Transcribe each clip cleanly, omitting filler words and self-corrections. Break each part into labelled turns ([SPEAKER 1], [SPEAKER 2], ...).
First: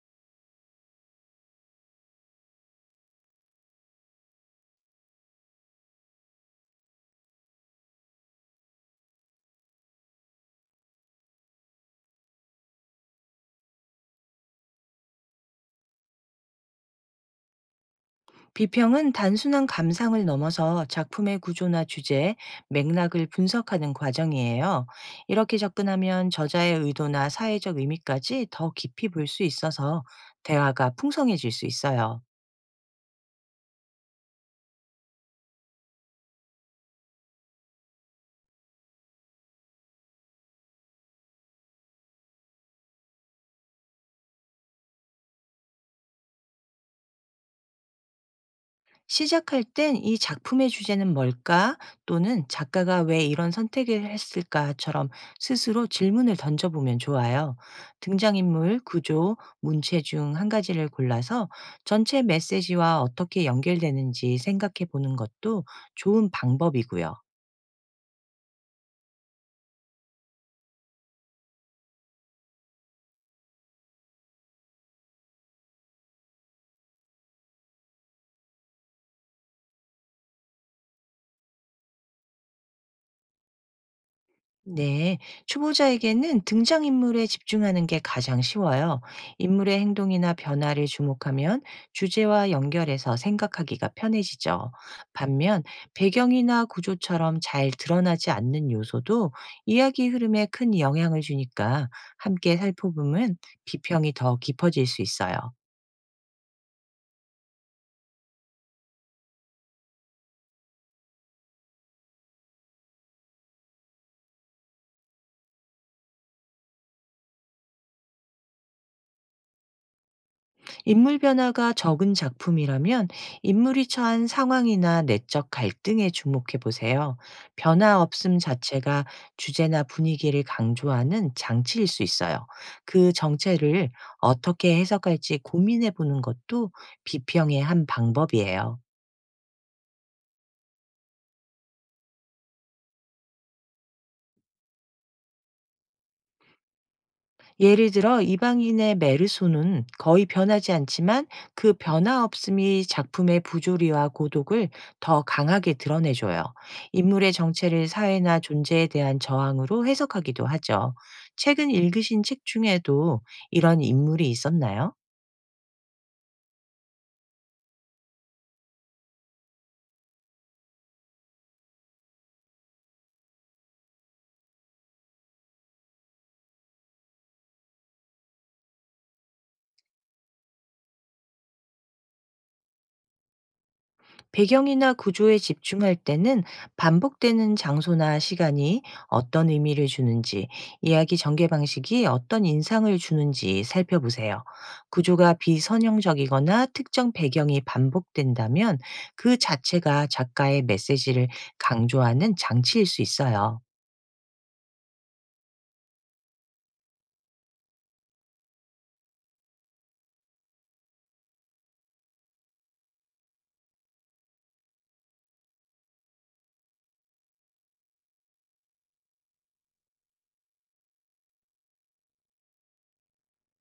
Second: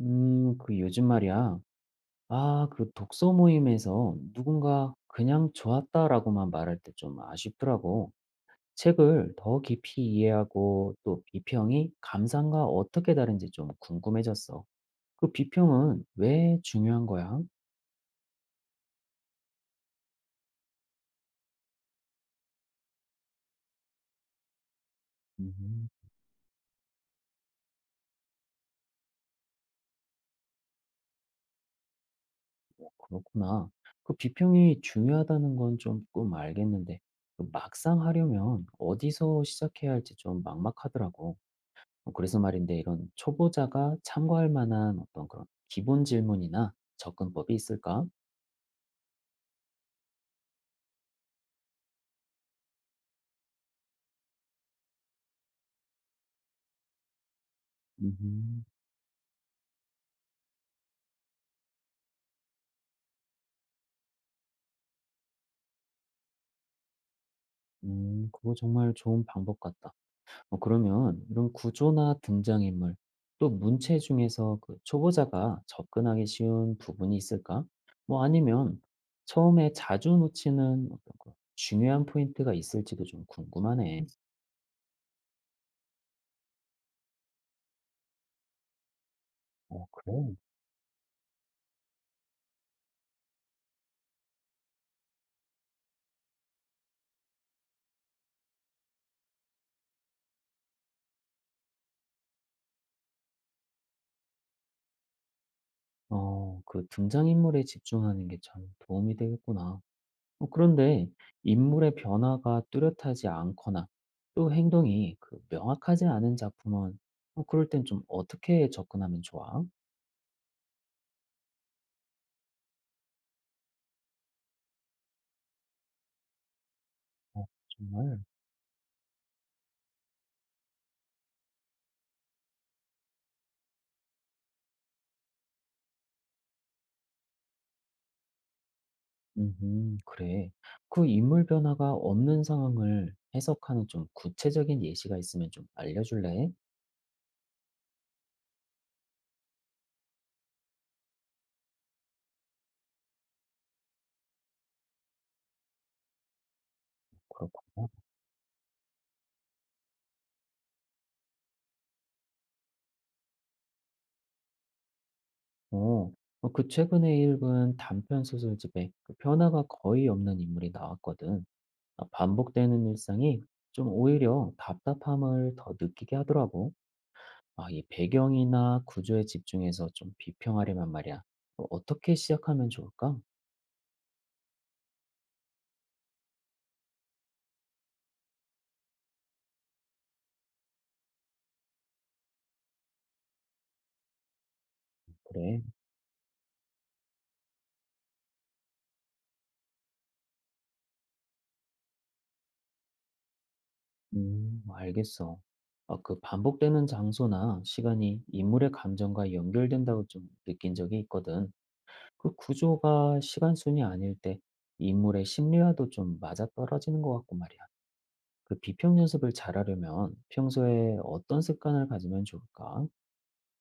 [SPEAKER 1] 요즘 말이야. 독서 모임에서 누군가 그냥 좋았다라고만 말할 때 좀 아쉽더라고. 책을 더 깊이 이해하고 또 비평이 감상과 어떻게 다른지 좀 궁금해졌어. 그 비평은 왜 중요한 거야?
[SPEAKER 2] 비평은 단순한 감상을 넘어서 작품의 구조나 주제, 맥락을 분석하는 과정이에요. 이렇게
[SPEAKER 1] 음,
[SPEAKER 2] 접근하면 저자의 의도나 사회적 의미까지 더 깊이 볼 수 있어서 대화가 풍성해질 수 있어요.
[SPEAKER 1] 어, 그렇구나. 그 비평이 중요하다는 건 조금 알겠는데, 그 막상 하려면 어디서 시작해야 할지 좀 막막하더라고. 어, 그래서 말인데 이런 초보자가 참고할 만한 어떤 그런 기본 질문이나 접근법이 있을까?
[SPEAKER 2] 시작할 땐 '이 작품의 주제는 뭘까?' 또는 '작가가 왜 이런 선택을 했을까?'처럼 스스로 질문을 던져보면 좋아요.
[SPEAKER 1] 음,
[SPEAKER 2] 등장인물, 구조, 문체 중 한 가지를 골라서 전체 메시지와 어떻게 연결되는지 생각해 보는 것도 좋은 방법이고요.
[SPEAKER 1] 그거 정말 좋은 방법 같다. 어, 그러면 이런 구조나 등장인물, 또 문체 중에서 그 초보자가 접근하기 쉬운 부분이 있을까? 뭐 아니면 처음에 자주 놓치는 어떤 그런 중요한 포인트가 있을지도 좀 궁금하네.
[SPEAKER 2] 네, 초보자에게는 등장인물에 집중하는 게 가장 쉬워요. 인물의
[SPEAKER 1] 어,
[SPEAKER 2] 행동이나
[SPEAKER 1] 그래.
[SPEAKER 2] 변화를 주목하면 주제와 연결해서 생각하기가 편해지죠. 반면 배경이나 구조처럼 잘 드러나지 않는 요소도 이야기 흐름에 큰 영향을 주니까 함께 살펴보면 비평이 더 깊어질 수 있어요.
[SPEAKER 1] 어, 그 등장인물에 집중하는 게 참 도움이 되겠구나. 어, 그런데 인물의 변화가 뚜렷하지 않거나 또 행동이 그 명확하지 않은 작품은 어, 그럴 땐 좀 어떻게 접근하면 좋아?
[SPEAKER 2] 인물 변화가 적은 작품이라면 인물이 처한 상황이나 내적 갈등에 주목해 보세요.
[SPEAKER 1] 어,
[SPEAKER 2] 변화
[SPEAKER 1] 정말.
[SPEAKER 2] 없음 자체가 주제나 분위기를 강조하는 장치일 수 있어요. 그 정체를 어떻게 해석할지 고민해 보는 것도 비평의 한 방법이에요.
[SPEAKER 1] 그래. 그 인물 변화가 없는 상황을 해석하는 좀 구체적인 예시가 있으면 좀 알려줄래?
[SPEAKER 2] 예를 들어 이방인의 메르소는 거의 변하지 않지만 그 변화 없음이 작품의 부조리와 고독을 더 강하게 드러내줘요. 인물의 정체를
[SPEAKER 1] 그렇구나.
[SPEAKER 2] 사회나 존재에 대한 저항으로 해석하기도 하죠. 최근 읽으신 책 중에도 이런 인물이 있었나요?
[SPEAKER 1] 어, 최근에 읽은 단편 소설집에 그 변화가 거의 없는 인물이 나왔거든. 아, 반복되는 일상이 좀 오히려 답답함을 더 느끼게 하더라고. 아, 이 배경이나 구조에 집중해서 좀 비평하려면 말이야. 어, 어떻게 시작하면 좋을까?
[SPEAKER 2] 배경이나 구조에 집중할 때는 반복되는 장소나 시간이 어떤 의미를 주는지, 이야기 전개 방식이 어떤 인상을 주는지 살펴보세요. 구조가
[SPEAKER 1] 그래.
[SPEAKER 2] 비선형적이거나 특정 배경이 반복된다면 그 자체가 작가의 메시지를 강조하는 장치일 수 있어요.
[SPEAKER 1] 알겠어. 어, 그 반복되는 장소나 시간이 인물의 감정과 연결된다고 좀 느낀 적이 있거든. 그 구조가 시간순이 아닐 때 인물의 심리와도 좀 맞아떨어지는 것 같고 말이야. 그 비평 연습을 잘하려면 평소에 어떤 습관을 가지면 좋을까?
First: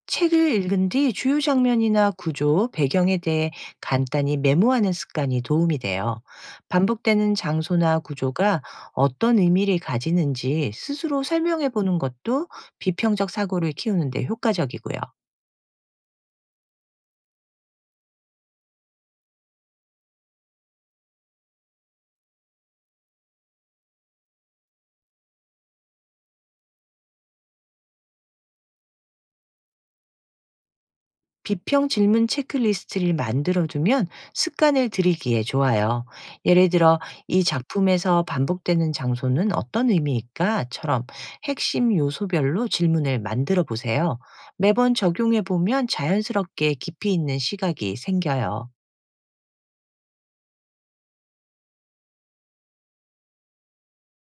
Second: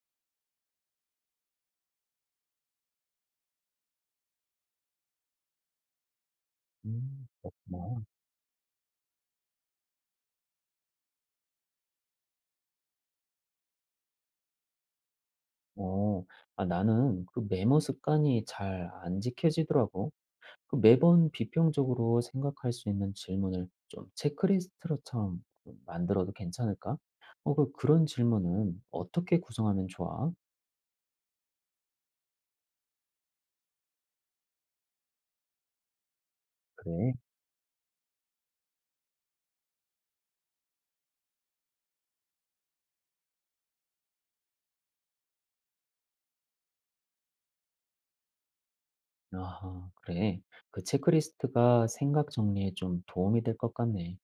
[SPEAKER 2] 책을 읽은 뒤 주요 장면이나 구조, 배경에 대해 간단히 메모하는 습관이 도움이 돼요. 반복되는 장소나
[SPEAKER 1] 그렇구나.
[SPEAKER 2] 구조가 어떤 의미를 가지는지 스스로 설명해 보는 것도 비평적 사고를 키우는데 효과적이고요.
[SPEAKER 1] 어, 아, 나는 그 메모 습관이 잘 안 지켜지더라고. 그 매번 비평적으로 생각할 수 있는 질문을 좀 체크리스트처럼 만들어도 괜찮을까? 어, 그런 질문은 어떻게 구성하면 좋아?
[SPEAKER 2] 비평 질문 체크리스트를 만들어 두면 습관을 들이기에 좋아요. 예를 들어,
[SPEAKER 1] 그래.
[SPEAKER 2] 이 작품에서 반복되는 장소는 어떤 의미일까?처럼 핵심 요소별로 질문을 만들어 보세요. 매번 적용해 보면 자연스럽게 깊이 있는 시각이 생겨요.
[SPEAKER 1] 아, 그래. 그 체크리스트가 생각 정리에 좀 도움이 될 것 같네.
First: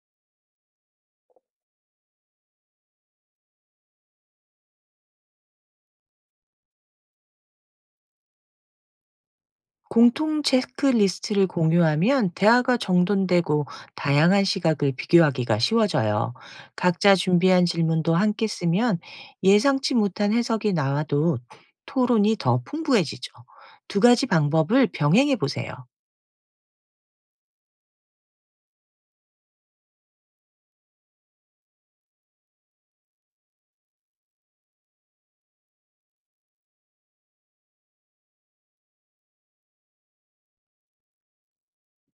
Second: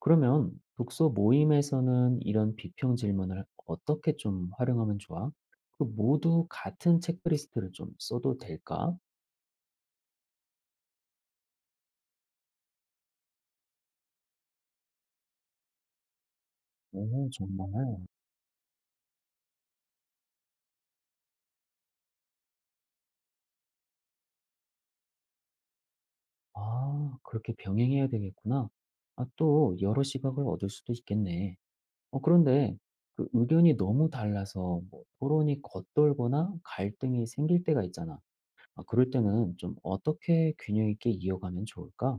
[SPEAKER 1] 그러면 독서 모임에서는 이런 비평 질문을 어떻게 좀 활용하면 좋아? 그 모두 같은 체크리스트를 좀 써도 될까?
[SPEAKER 2] 공통 체크리스트를 공유하면 대화가 정돈되고 다양한 시각을 비교하기가 쉬워져요. 각자
[SPEAKER 1] 오,
[SPEAKER 2] 준비한
[SPEAKER 1] 정말.
[SPEAKER 2] 질문도 함께 쓰면 예상치 못한 해석이 나와도 토론이 더 풍부해지죠. 두 가지 방법을 병행해 보세요.
[SPEAKER 1] 아, 그렇게 병행해야 되겠구나. 아, 또 여러 시각을 얻을 수도 있겠네. 어, 그런데 그 의견이 너무 달라서 뭐 토론이 겉돌거나 갈등이 생길 때가 있잖아. 아, 그럴 때는 좀 어떻게 균형 있게 이어가면 좋을까?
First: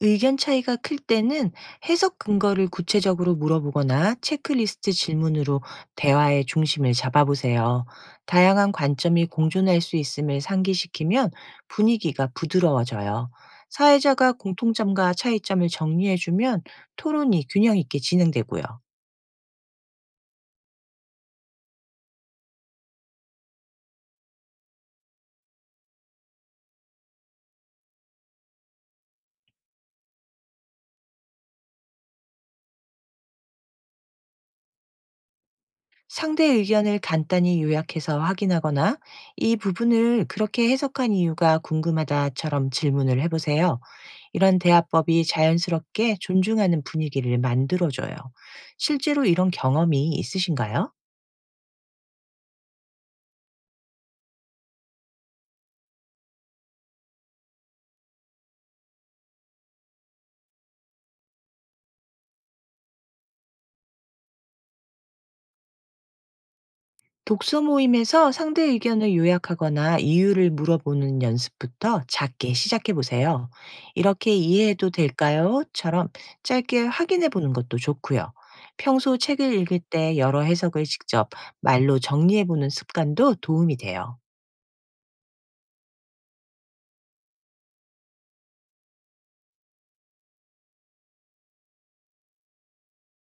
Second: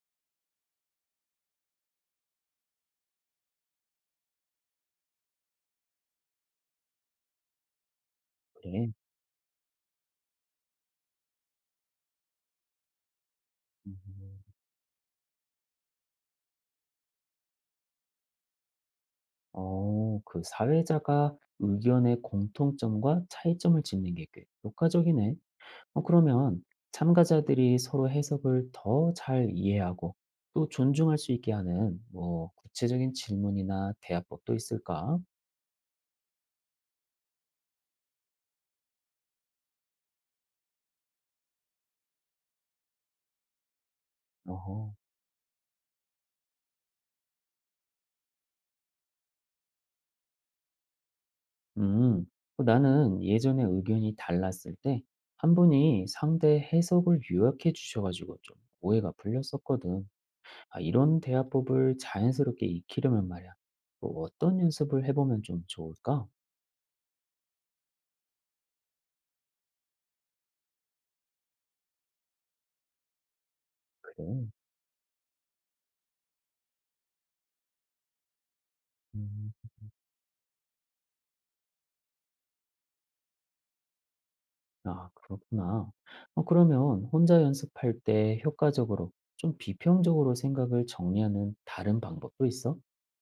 [SPEAKER 2] 의견 차이가 클 때는 해석 근거를 구체적으로 물어보거나 체크리스트 질문으로 대화의 중심을 잡아보세요. 다양한
[SPEAKER 1] 그래.
[SPEAKER 2] 관점이 공존할 수 있음을 상기시키면 분위기가 부드러워져요. 사회자가
[SPEAKER 1] 음.
[SPEAKER 2] 공통점과 차이점을 정리해주면 토론이 균형 있게 진행되고요.
[SPEAKER 1] 어, 그 사회자가 의견의 공통점과 차이점을 짚는 게 꽤 효과적이네. 어, 그러면 참가자들이 서로 해석을 더 잘 이해하고 또 존중할 수 있게 하는 뭐 구체적인 질문이나 대화법도 있을까?
[SPEAKER 2] 상대의 의견을 간단히 요약해서 확인하거나 이 부분을 그렇게 해석한 이유가 궁금하다처럼 질문을 해보세요. 이런
[SPEAKER 1] 어허.
[SPEAKER 2] 대화법이 자연스럽게 존중하는 분위기를 만들어줘요. 실제로 이런 경험이 있으신가요?
[SPEAKER 1] 음, 어, 나는 예전에 의견이 달랐을 때 한 분이 상대 해석을 요약해 주셔가지고 좀 오해가 풀렸었거든. 아, 이런 대화법을 자연스럽게 익히려면 말이야. 뭐 어떤 연습을 해보면 좀 좋을까?
[SPEAKER 2] 독서 모임에서 상대 의견을 요약하거나 이유를 물어보는 연습부터 작게 시작해 보세요.
[SPEAKER 1] 그래.
[SPEAKER 2] 이렇게 이해해도 될까요?처럼 짧게 확인해 보는 것도 좋고요. 평소 책을
[SPEAKER 1] 음.
[SPEAKER 2] 읽을 때 여러 해석을 직접 말로 정리해 보는 습관도 도움이 돼요.
[SPEAKER 1] 아, 그렇구나. 어, 그러면 혼자 연습할 때 효과적으로 좀 비평적으로 생각을 정리하는 다른 방법도 있어?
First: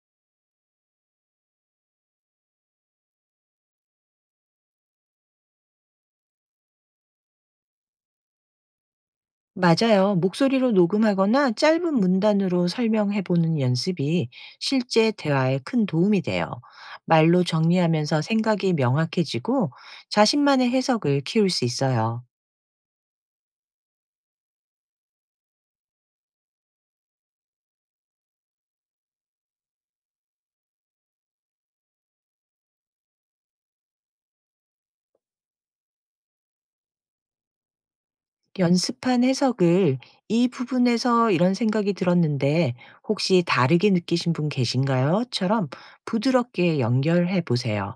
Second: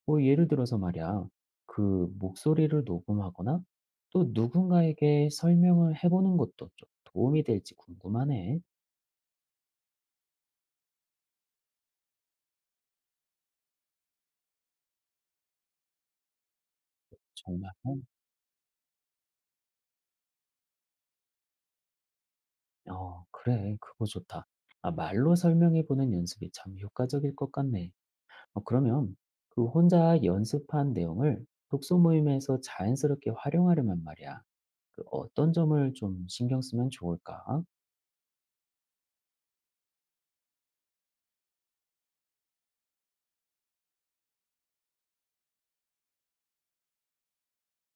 [SPEAKER 1] 뭐 예를 들어서 말이야, 그 목소리를 녹음하거나 또 누군가에게 설명을 해보는 것도 좀 도움이 될지 궁금하네.
[SPEAKER 2] 맞아요. 목소리로 녹음하거나 짧은 문단으로 설명해 보는 연습이 실제 대화에 큰 도움이 돼요. 말로
[SPEAKER 1] 정말?
[SPEAKER 2] 정리하면서 생각이 명확해지고 자신만의 해석을 키울 수 있어요.
[SPEAKER 1] 어, 그래. 그거 좋다. 아, 말로 설명해보는 연습이 참 효과적일 것 같네. 어, 그러면 그 혼자 연습한 내용을 독서 모임에서 자연스럽게 활용하려면 말이야. 그 어떤 점을 좀 신경 쓰면 좋을까?
[SPEAKER 2] 연습한 해석을 "이 부분에서 이런 생각이 들었는데 혹시 다르게 느끼신 분 계신가요?"처럼 부드럽게 연결해 보세요.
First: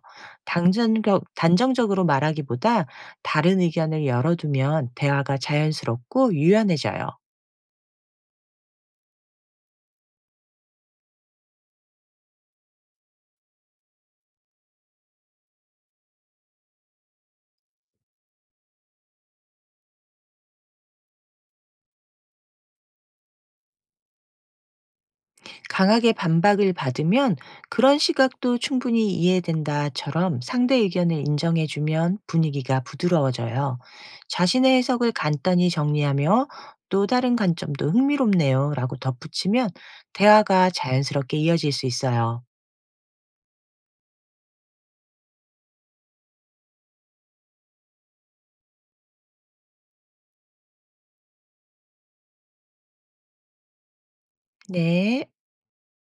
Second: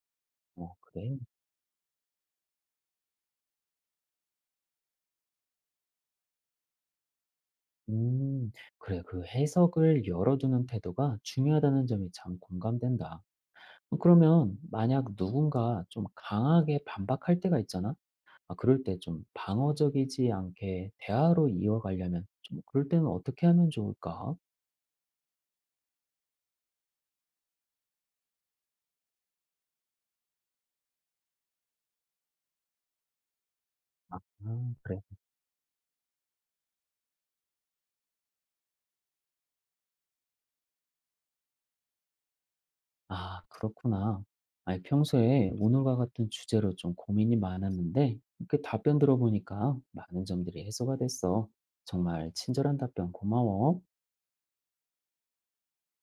[SPEAKER 1] 어, 그래?
[SPEAKER 2] 당전적 단정적으로 말하기보다 다른 의견을 열어두면 대화가 자연스럽고 유연해져요.
[SPEAKER 1] 음. 그래, 그 해석을 열어두는 태도가 중요하다는 점이 참 공감된다. 어, 그러면 만약 누군가 좀 강하게 반박할 때가 있잖아. 아, 그럴 때 좀 방어적이지 않게 대화로 이어가려면 그럴 때는 어떻게 하면 좋을까?
[SPEAKER 2] 강하게 반박을 받으면 그런 시각도 충분히 이해된다처럼 상대 의견을 인정해주면 분위기가 부드러워져요.
[SPEAKER 1] 아,
[SPEAKER 2] 자신의
[SPEAKER 1] 그래.
[SPEAKER 2] 해석을 간단히 정리하며 또 다른 관점도 흥미롭네요 라고 덧붙이면 대화가 자연스럽게 이어질 수 있어요.
[SPEAKER 1] 아, 그렇구나. 아니, 평소에 오늘과 같은 주제로 좀 고민이 많았는데, 이렇게 답변 들어보니까 많은 점들이 해소가 됐어. 정말 친절한 답변 고마워.
[SPEAKER 2] 네.